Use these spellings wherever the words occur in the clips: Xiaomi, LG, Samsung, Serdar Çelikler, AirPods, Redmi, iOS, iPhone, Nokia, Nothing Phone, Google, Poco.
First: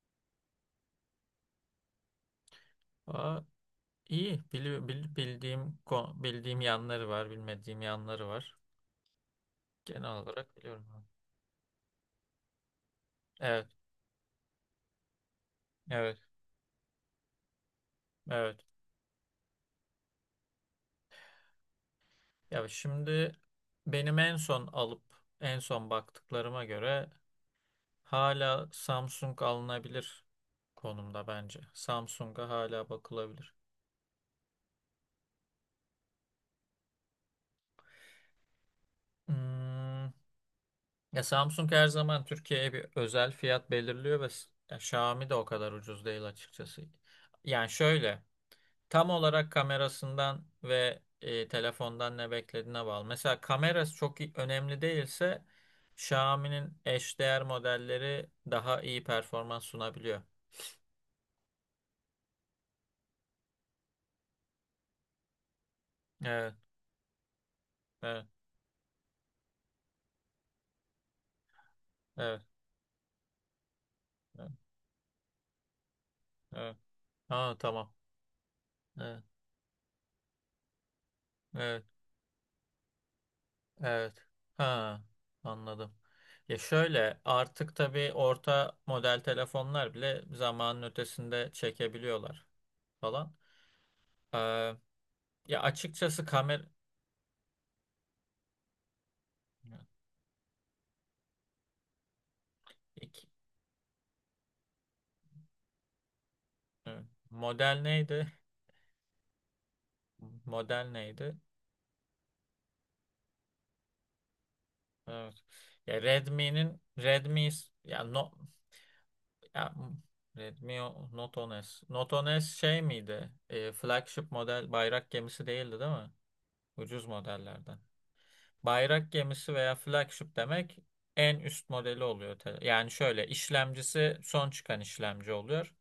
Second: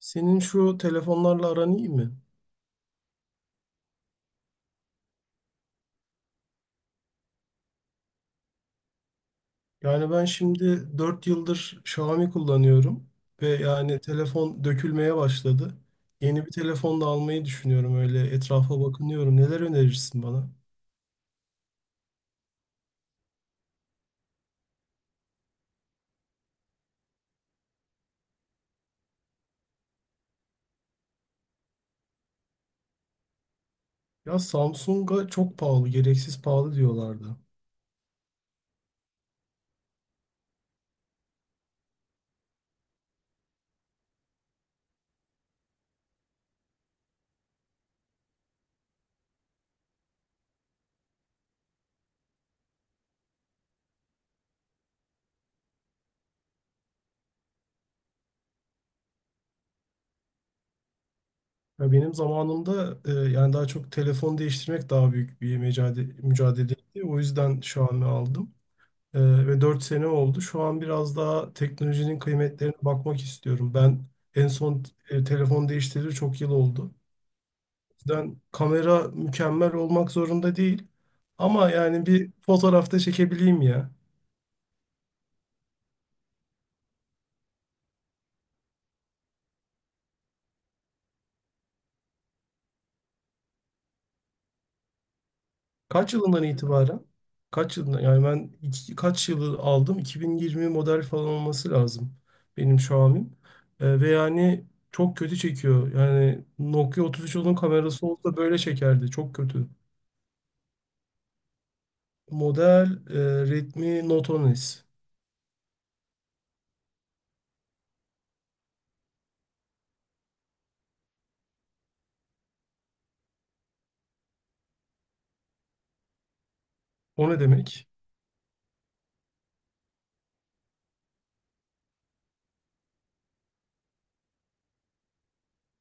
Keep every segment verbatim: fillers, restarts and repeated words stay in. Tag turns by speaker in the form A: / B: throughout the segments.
A: Senin şu telefonlarla aran iyi mi?
B: Aa, iyi. Bili- bil- bildiğim ko- bildiğim yanları var, bilmediğim yanları var.
A: Yani
B: Genel
A: ben
B: olarak biliyorum.
A: şimdi
B: abi.
A: dört yıldır Xiaomi kullanıyorum ve
B: Evet,
A: yani telefon dökülmeye başladı.
B: evet,
A: Yeni bir telefon da almayı düşünüyorum, öyle
B: evet.
A: etrafa bakınıyorum. Neler önerirsin bana?
B: Ya şimdi benim en son alıp en son baktıklarıma göre hala Samsung alınabilir konumda bence. Samsung'a hala bakılabilir.
A: Ya Samsung'a çok pahalı, gereksiz pahalı diyorlardı.
B: Hmm, Ya Samsung her zaman Türkiye'ye bir özel fiyat belirliyor ve s- ya Xiaomi de o kadar ucuz değil açıkçası. Yani şöyle. Tam olarak kamerasından ve e, telefondan ne beklediğine bağlı. Mesela kamerası çok i- önemli değilse Xiaomi'nin eşdeğer modelleri daha iyi performans sunabiliyor.
A: Ya benim zamanımda e, yani daha çok telefon değiştirmek daha büyük bir mücadele,
B: Evet,
A: mücadeleydi. O yüzden Xiaomi
B: evet,
A: aldım. Ee, ve dört sene oldu. Şu an biraz daha teknolojinin
B: evet,
A: kıymetlerine bakmak istiyorum. Ben en
B: evet.
A: son e, telefon değiştireli çok yıl
B: evet.
A: oldu.
B: Ha, tamam.
A: O yüzden kamera
B: Evet,
A: mükemmel olmak zorunda değil. Ama
B: evet,
A: yani bir fotoğrafta çekebileyim ya.
B: evet. Ha, anladım. Ya şöyle artık tabii orta model telefonlar bile zamanın ötesinde çekebiliyorlar falan. Ee, Ya
A: Kaç
B: açıkçası
A: yılından
B: kamera.
A: itibaren? Kaç yılından? Yani ben iki- kaç yılı aldım? iki bin yirmi model falan olması lazım benim Xiaomi'm. Ee, ve yani çok kötü çekiyor. Yani Nokia
B: Evet.
A: üç üç bir sıfırın
B: Model
A: kamerası
B: neydi?
A: olsa böyle çekerdi. Çok kötü.
B: Model neydi?
A: Model e, ritmi notonis.
B: Evet. Ya Redmi'nin Redmi ya no ya Redmi o- Note on es. Note on es şey miydi? E, flagship model, bayrak gemisi değildi değil mi? Ucuz
A: O ne
B: modellerden.
A: demek?
B: Bayrak gemisi veya flagship demek en üst modeli oluyor. te- Yani şöyle, işlemcisi son çıkan işlemci oluyor.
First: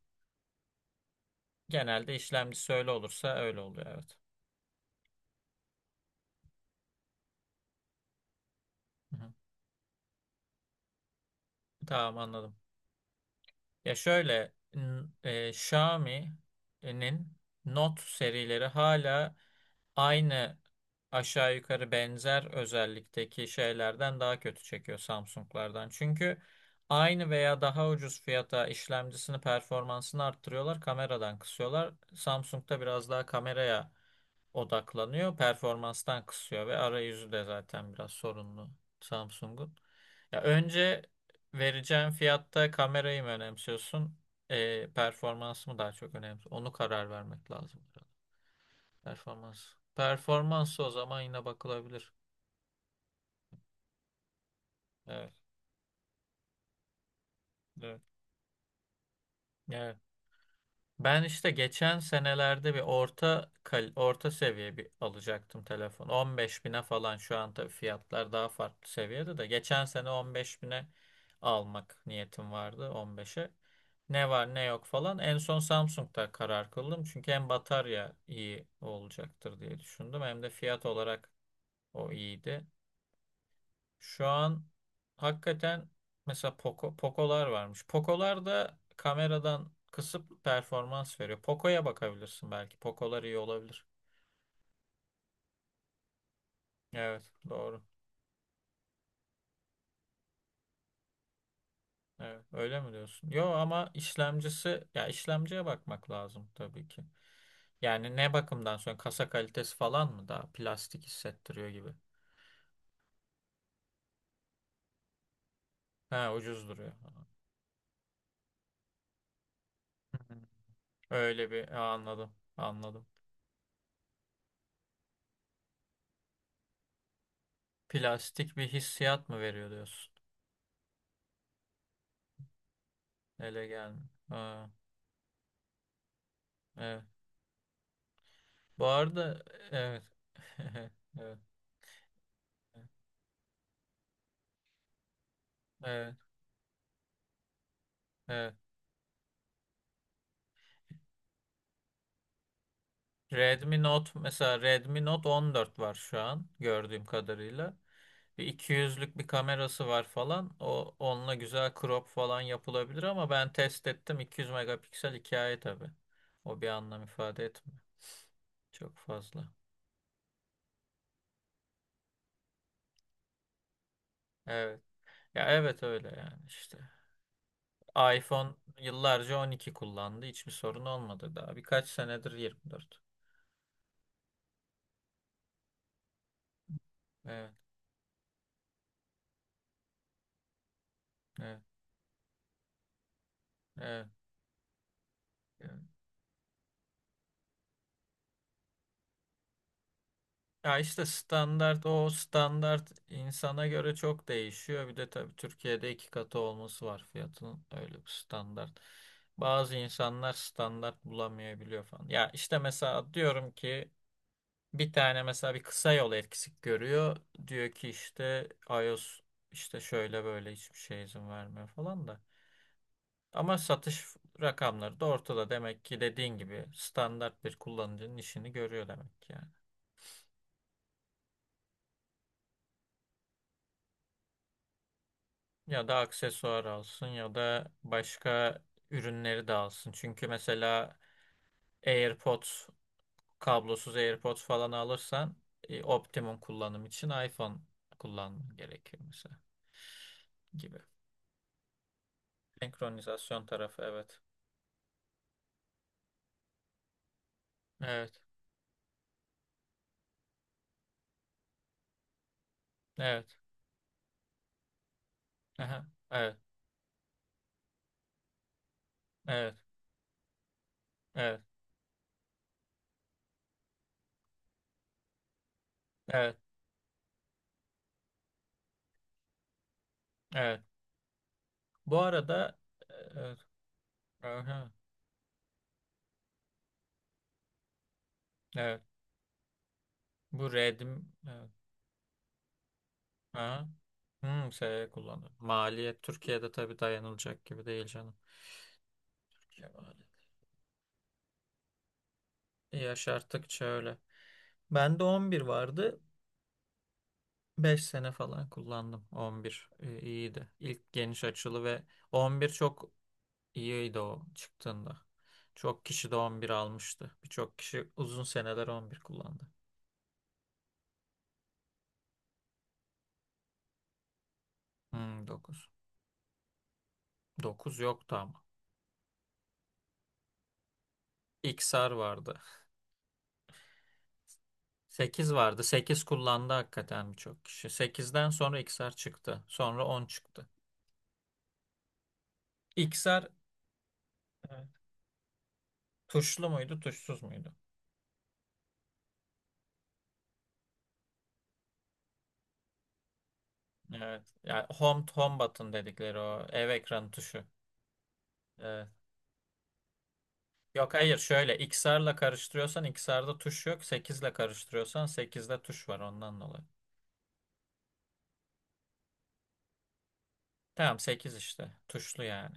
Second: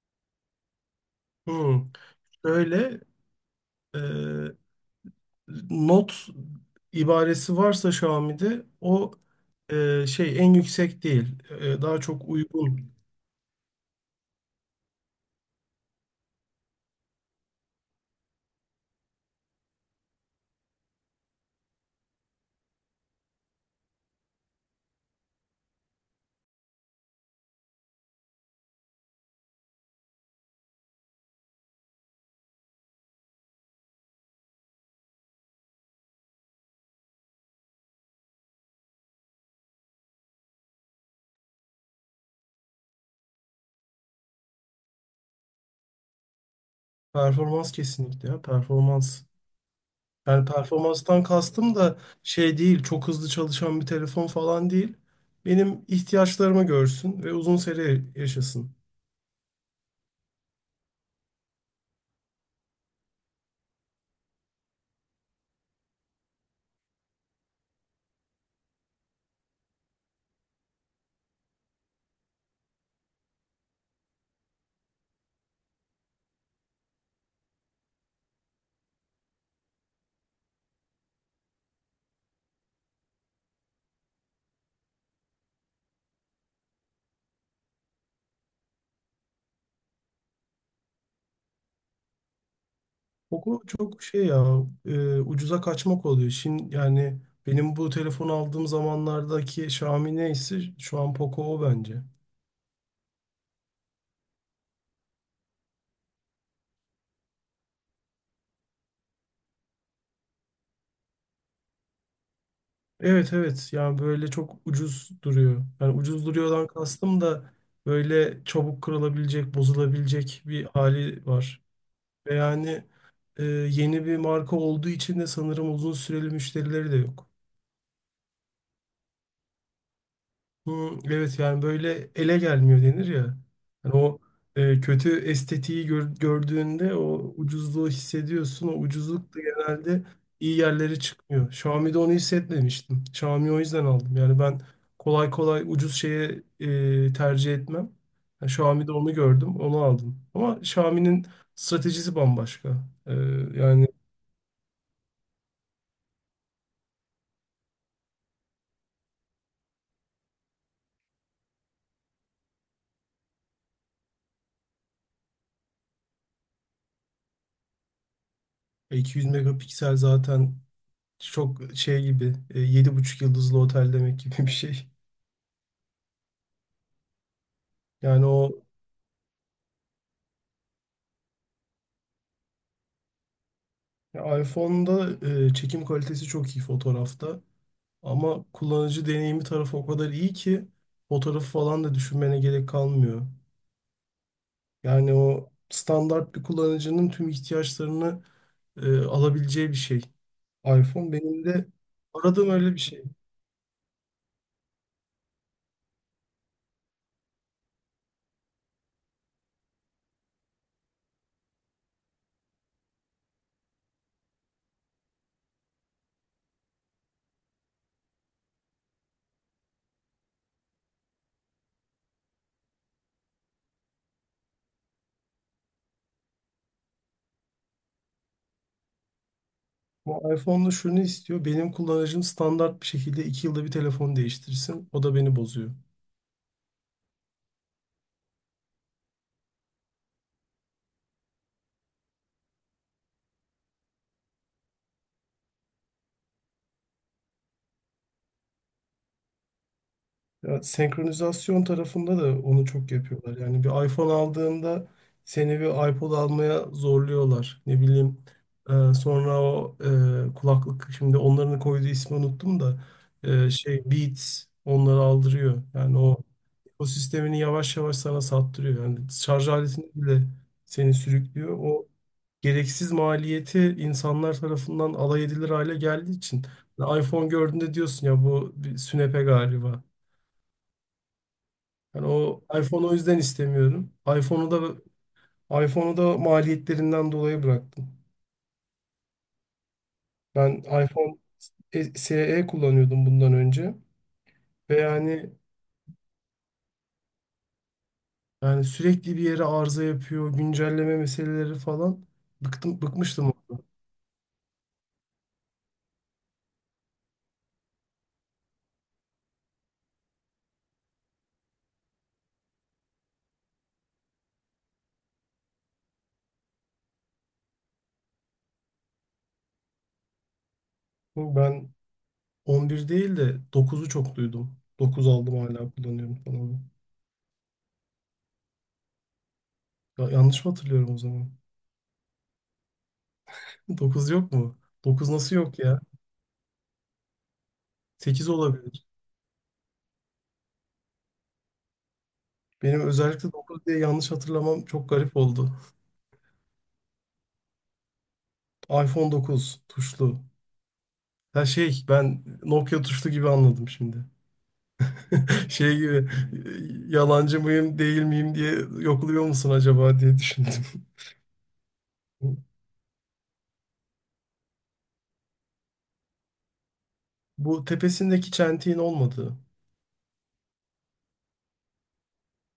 A: Hmm.
B: Genelde işlemcisi öyle
A: Şöyle
B: olursa öyle oluyor,
A: e,
B: evet.
A: not ibaresi varsa Xiaomi'de o
B: Hı hı.
A: e, şey en yüksek değil. E, daha
B: Tamam,
A: çok
B: anladım.
A: uygun.
B: Ya şöyle n- e, Xiaomi'nin Note serileri hala aynı aşağı yukarı benzer özellikteki şeylerden daha kötü çekiyor Samsung'lardan. Çünkü aynı veya daha ucuz fiyata işlemcisini, performansını arttırıyorlar, kameradan kısıyorlar. Samsung'da biraz daha kameraya odaklanıyor, performanstan kısıyor, ve arayüzü de zaten biraz sorunlu Samsung'un. Ya önce vereceğin fiyatta kamerayı mı önemsiyorsun, e, performans mı daha çok önemli? Onu karar vermek
A: Performans
B: lazım.
A: kesinlikle ya performans.
B: Performans.
A: Yani
B: Performansı, o zaman
A: performanstan
B: yine
A: kastım da
B: bakılabilir.
A: şey değil, çok hızlı çalışan bir telefon falan değil.
B: Evet,
A: Benim ihtiyaçlarımı görsün ve uzun
B: evet.
A: süre yaşasın.
B: Evet. Ben işte geçen senelerde bir orta kal- orta seviye bir alacaktım telefon. on beş bine falan, şu an tabii fiyatlar daha farklı seviyede de. Geçen sene on beş bine almak niyetim vardı, on beşe. Ne var ne yok falan. En son Samsung'da karar kıldım. Çünkü hem batarya iyi olacaktır diye düşündüm. Hem de fiyat olarak o iyiydi. Şu an hakikaten, mesela Poco, Poco'lar varmış. Poco'lar da kameradan kısıp performans veriyor. Poco'ya bakabilirsin belki. Poco'lar iyi
A: Koku
B: olabilir.
A: çok şey ya, e, ucuza kaçmak oluyor. Şimdi yani
B: Evet,
A: benim
B: doğru.
A: bu telefon aldığım zamanlardaki Xiaomi neyse şu an Poco o bence.
B: Evet, öyle mi diyorsun? Yo, ama işlemcisi, ya işlemciye bakmak lazım tabii ki. Yani ne bakımdan sonra, kasa kalitesi falan mı, daha plastik hissettiriyor gibi.
A: Evet, evet, yani böyle çok ucuz duruyor. Yani ucuz
B: Ha, ucuz
A: duruyordan
B: duruyor.
A: kastım da böyle çabuk kırılabilecek,
B: Hı hı.
A: bozulabilecek bir hali
B: Öyle
A: var.
B: bir, ha, anladım.
A: Ve yani
B: Anladım.
A: e, yeni bir marka olduğu için de sanırım uzun süreli müşterileri de yok.
B: Plastik bir hissiyat mı veriyor diyorsun?
A: Hı, evet, yani böyle ele gelmiyor denir ya.
B: Ele
A: Yani
B: gelmiyor.
A: o
B: Ha,
A: e, kötü estetiği gör- gördüğünde
B: evet.
A: o ucuzluğu hissediyorsun. O
B: Bu
A: ucuzluk da
B: arada, evet.
A: genelde iyi yerlere
B: Evet.
A: çıkmıyor. Xiaomi'de onu hissetmemiştim. Xiaomi o yüzden aldım. Yani ben kolay kolay ucuz
B: Evet.
A: şeye e, tercih etmem. Yani
B: Evet.
A: Xiaomi'de onu gördüm, onu aldım. Ama Xiaomi'nin stratejisi bambaşka. E,
B: Redmi
A: Yani
B: Note, mesela Redmi Note on dört var şu an gördüğüm kadarıyla. Bir iki yüzlük bir kamerası var falan. O, onunla güzel crop falan yapılabilir, ama ben test ettim, iki yüz megapiksel hikaye tabii. O bir anlam ifade etmiyor. Çok
A: iki yüz
B: fazla.
A: megapiksel zaten çok şey gibi, e, yedi buçuk yıldızlı otel demek gibi bir
B: Evet.
A: şey.
B: Ya evet, öyle yani işte.
A: Yani
B: iPhone
A: o
B: yıllarca on iki kullandı. Hiçbir sorun olmadı daha. Birkaç senedir yirmi dört.
A: ya, iPhone'da e, çekim kalitesi çok iyi fotoğrafta,
B: Evet.
A: ama kullanıcı deneyimi tarafı o kadar iyi ki fotoğrafı
B: Evet.
A: falan da düşünmene gerek kalmıyor.
B: Evet.
A: Yani o
B: Yani.
A: standart bir kullanıcının tüm ihtiyaçlarını e, alabileceği bir şey.
B: Ya işte
A: iPhone benim de
B: standart, o
A: aradığım öyle bir
B: standart
A: şey.
B: insana göre çok değişiyor. Bir de tabii Türkiye'de iki katı olması var fiyatın, öyle bir standart. Bazı insanlar standart bulamayabiliyor falan. Ya işte mesela diyorum ki, bir tane mesela bir kısa yol eksik görüyor. Diyor ki işte iOS işte şöyle böyle hiçbir şey izin vermiyor falan da. Ama satış rakamları da ortada. Demek ki, dediğin gibi, standart bir kullanıcının işini görüyor demek ki, yani.
A: Bu iPhone'da şunu istiyor: benim kullanıcım standart bir şekilde iki yılda bir telefon değiştirsin. O da beni bozuyor.
B: Ya da aksesuar alsın, ya da başka ürünleri de alsın. Çünkü mesela AirPods, kablosuz AirPods falan alırsan e, optimum kullanım için iPhone kullanman gerekiyor mesela,
A: Ya,
B: gibi.
A: senkronizasyon tarafında da onu çok yapıyorlar.
B: Senkronizasyon
A: Yani
B: tarafı,
A: bir iPhone
B: evet.
A: aldığında seni bir iPod almaya zorluyorlar. Ne
B: Evet.
A: bileyim, e, sonra o e, kulaklık, şimdi onların koyduğu ismi unuttum da,
B: Evet.
A: e, şey, Beats, onları aldırıyor.
B: Aha,
A: Yani o
B: evet.
A: ekosistemini yavaş yavaş sana sattırıyor. Yani şarj
B: Evet.
A: aletini bile, seni
B: Evet.
A: sürüklüyor. O gereksiz maliyeti insanlar tarafından alay edilir hale geldiği
B: Evet.
A: için. Yani iPhone gördüğünde diyorsun ya, bu bir sünepe galiba.
B: Evet. Bu
A: Yani o
B: arada,
A: iPhone'u
B: e,
A: o yüzden
B: evet.
A: istemiyorum. iPhone'u
B: Aha,
A: da iPhone'u da maliyetlerinden dolayı bıraktım.
B: evet. Bu
A: Ben
B: Redim,
A: iPhone
B: evet.
A: e- S E kullanıyordum bundan
B: Aha.
A: önce
B: Hmm,
A: ve
B: şey kullanıyor.
A: yani
B: Maliyet Türkiye'de tabii dayanılacak gibi değil
A: yani sürekli bir yere arıza
B: canım.
A: yapıyor, güncelleme meseleleri falan. Bıktım, bıkmıştım.
B: Yaşarttıkça öyle. Bende on bir vardı. beş sene falan kullandım. on bir e, iyiydi. İlk geniş açılı ve on bir çok iyiydi o çıktığında. Çok kişi de on bir almıştı. Birçok kişi uzun seneler on bir kullandı.
A: Ben on bir değil de dokuzu çok duydum. dokuz
B: Hmm,
A: aldım
B: dokuz.
A: hala kullanıyorum falan.
B: dokuz yoktu ama.
A: Ya, yanlış mı hatırlıyorum o zaman?
B: X R vardı.
A: dokuz yok mu? dokuz
B: sekiz
A: nasıl yok
B: vardı.
A: ya?
B: sekiz kullandı hakikaten birçok kişi. sekizden
A: sekiz
B: sonra
A: olabilir.
B: X R çıktı. Sonra on çıktı.
A: Benim
B: X R,
A: özellikle dokuz diye yanlış hatırlamam
B: evet,
A: çok garip oldu.
B: tuşlu muydu, tuşsuz muydu?
A: iPhone dokuz tuşlu. Ya şey, ben Nokia tuşlu gibi anladım şimdi.
B: Evet. Yani home home button
A: Şey gibi, e,
B: dedikleri o ev ekranı
A: yalancı
B: tuşu.
A: mıyım değil miyim diye
B: Evet.
A: yokluyor musun acaba diye düşündüm.
B: Yok, hayır, şöyle, X dört ile karıştırıyorsan x XR'da tuş yok. sekiz ile karıştırıyorsan sekizde tuş var ondan dolayı.
A: Bu tepesindeki çentiğin olmadığı.
B: Tamam, sekiz işte. Tuşlu yani.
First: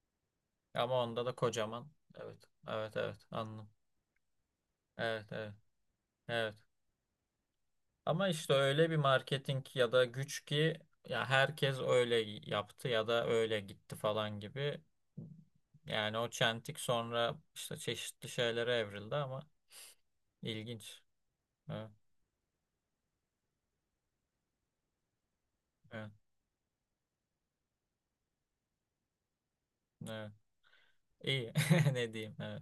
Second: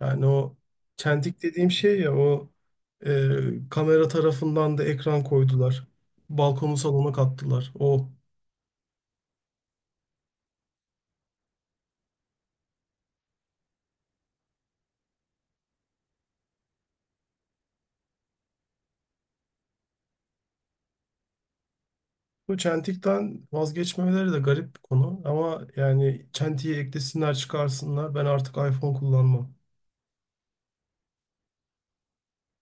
A: Yani o
B: Ama onda da
A: çentik dediğim
B: kocaman.
A: şey ya,
B: Evet.
A: o
B: Evet, evet,
A: e,
B: anladım.
A: kamera tarafından da ekran
B: Evet, evet.
A: koydular.
B: Evet.
A: Balkonu salona kattılar. O,
B: Ama işte öyle bir marketing ya da güç ki, ya herkes öyle yaptı ya da öyle gitti falan gibi. Yani o çentik sonra işte çeşitli şeylere evrildi, ama ilginç. Evet,
A: bu çentikten vazgeçmemeleri de garip bir konu. Ama
B: evet,
A: yani çentiyi eklesinler çıkarsınlar, ben artık iPhone kullanmam.
B: evet. İyi. Ne diyeyim? Evet.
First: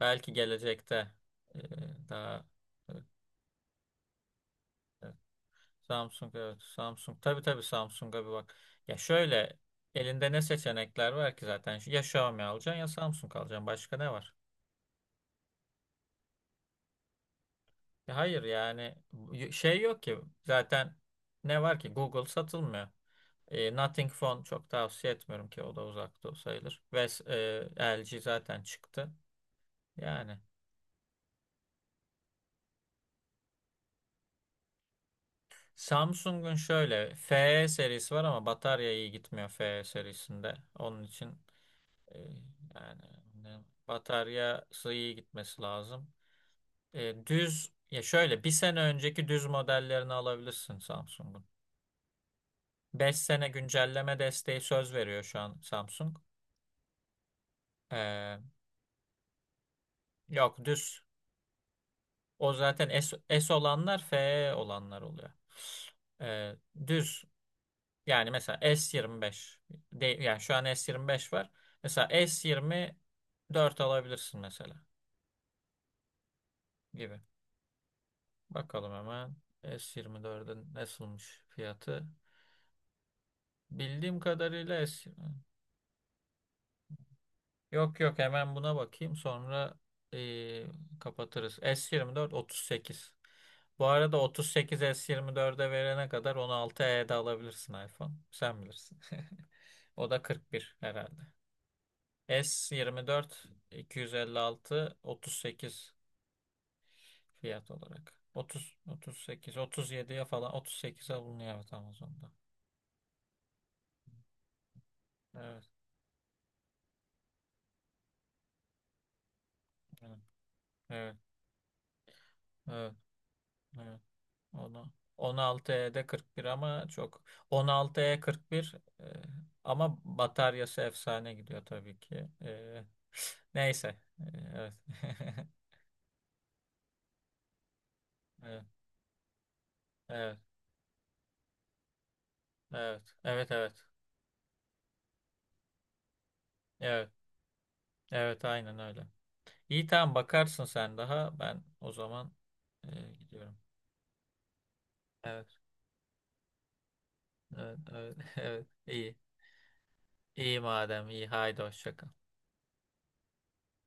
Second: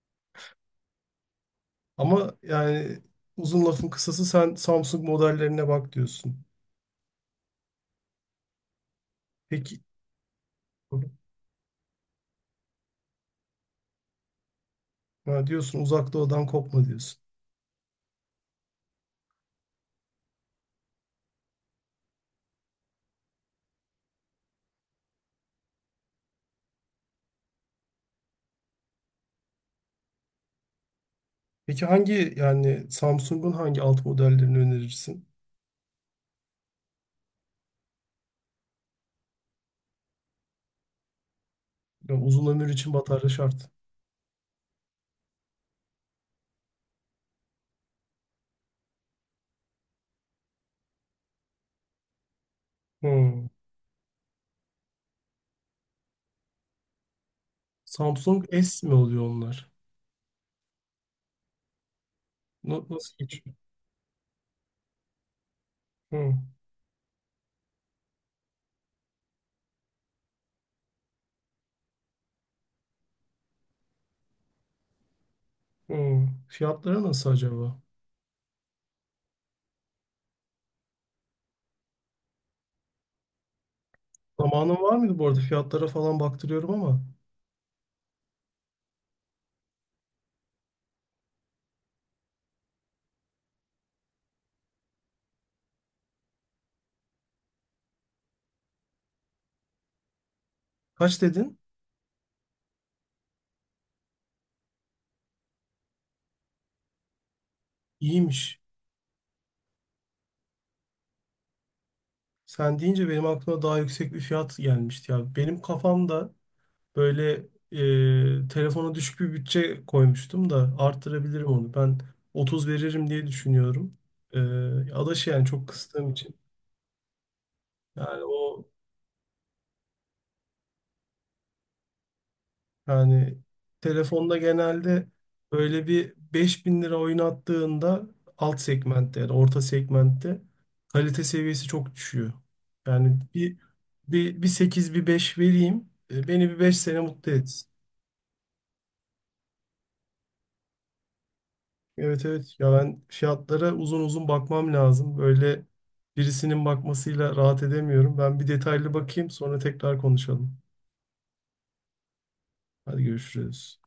B: Belki gelecekte e,
A: Ama
B: daha,
A: yani
B: evet.
A: uzun lafın kısası sen Samsung modellerine bak
B: Samsung,
A: diyorsun.
B: evet, Samsung, tabii tabii, Samsung'a bir bak. Ya şöyle,
A: Peki,
B: elinde ne seçenekler var ki zaten? Ya Xiaomi alacaksın, ya Samsung alacaksın. Başka ne var?
A: ha, diyorsun uzak doğudan kopma diyorsun.
B: Ya hayır yani, y- şey yok ki zaten, ne var ki, Google satılmıyor. E, Nothing Phone çok tavsiye etmiyorum, ki o da uzakta o sayılır. Ve e, L G zaten çıktı. Yani.
A: Peki hangi, yani Samsung'un hangi alt modellerini önerirsin?
B: Samsung'un şöyle F E serisi var, ama batarya iyi gitmiyor F E serisinde. Onun için
A: Ya
B: e,
A: uzun ömür için
B: yani
A: batarya
B: ne-
A: şart.
B: bataryası iyi gitmesi lazım. E, düz, ya şöyle bir sene önceki düz modellerini alabilirsin Samsung'un. Beş sene
A: Hmm.
B: güncelleme desteği söz veriyor şu an Samsung. E,
A: Samsung S mi oluyor onlar?
B: Yok, düz. O
A: Na-
B: zaten
A: Nasıl
B: S, S
A: geçiyor?
B: olanlar F E olanlar oluyor.
A: Hmm.
B: E, Düz. Yani mesela S yirmi beş de, yani şu an S yirmi beş var. Mesela S yirmi dört alabilirsin mesela,
A: Hmm. Fiyatları
B: gibi.
A: nasıl acaba?
B: Bakalım hemen S yirmi dördün nasılmış fiyatı. Bildiğim
A: Zamanın
B: kadarıyla
A: var
B: S
A: mıydı
B: yirmi.
A: bu arada? Fiyatlara falan baktırıyorum ama.
B: Yok, yok, hemen buna bakayım, sonra eee, kapatırız. S yirmi dört otuz sekiz. Bu arada otuz sekiz S yirmi dörde verene kadar on altı e'de alabilirsin iPhone. Sen bilirsin. O da kırk bir herhalde.
A: Kaç dedin?
B: S yirmi dört iki yüz elli altı otuz sekiz fiyat olarak.
A: İyiymiş.
B: otuz otuz sekiz otuz yediye falan otuz sekize bulunuyor, evet, Amazon'da.
A: Sen deyince benim aklıma daha yüksek bir fiyat gelmişti ya. Benim
B: Evet.
A: kafamda böyle e, telefona düşük bir bütçe
B: Evet.
A: koymuştum da
B: Evet.
A: arttırabilirim onu. Ben otuz
B: Evet.
A: veririm diye düşünüyorum.
B: evet.
A: E,
B: Onu
A: Adaşı yani çok
B: on altı E'de
A: kıstığım için.
B: kırk bir, ama çok, on altı E
A: Yani
B: kırk bir e,
A: o
B: kırk bir e, ama bataryası efsane gidiyor tabii ki. E,
A: yani
B: neyse.
A: telefonda
B: E,
A: genelde böyle bir beş bin lira oynattığında alt
B: evet.
A: segmentte, yani orta
B: Evet.
A: segmentte kalite seviyesi çok düşüyor.
B: Evet.
A: Yani
B: Evet. Evet.
A: bir
B: Evet.
A: bir, bir sekiz bir beş vereyim. E, beni bir beş sene
B: Evet.
A: mutlu etsin.
B: Evet. Aynen öyle. İyi, tamam, bakarsın sen daha. Ben o
A: Evet,
B: zaman
A: evet, ya
B: e,
A: ben
B: gidiyorum.
A: fiyatlara uzun uzun bakmam lazım.
B: Evet,
A: Böyle birisinin bakmasıyla rahat
B: evet, evet,
A: edemiyorum. Ben bir
B: evet.
A: detaylı
B: İyi.
A: bakayım, sonra tekrar konuşalım.
B: İyi madem, iyi. Haydi, hoşça kal.
A: Hadi görüşürüz.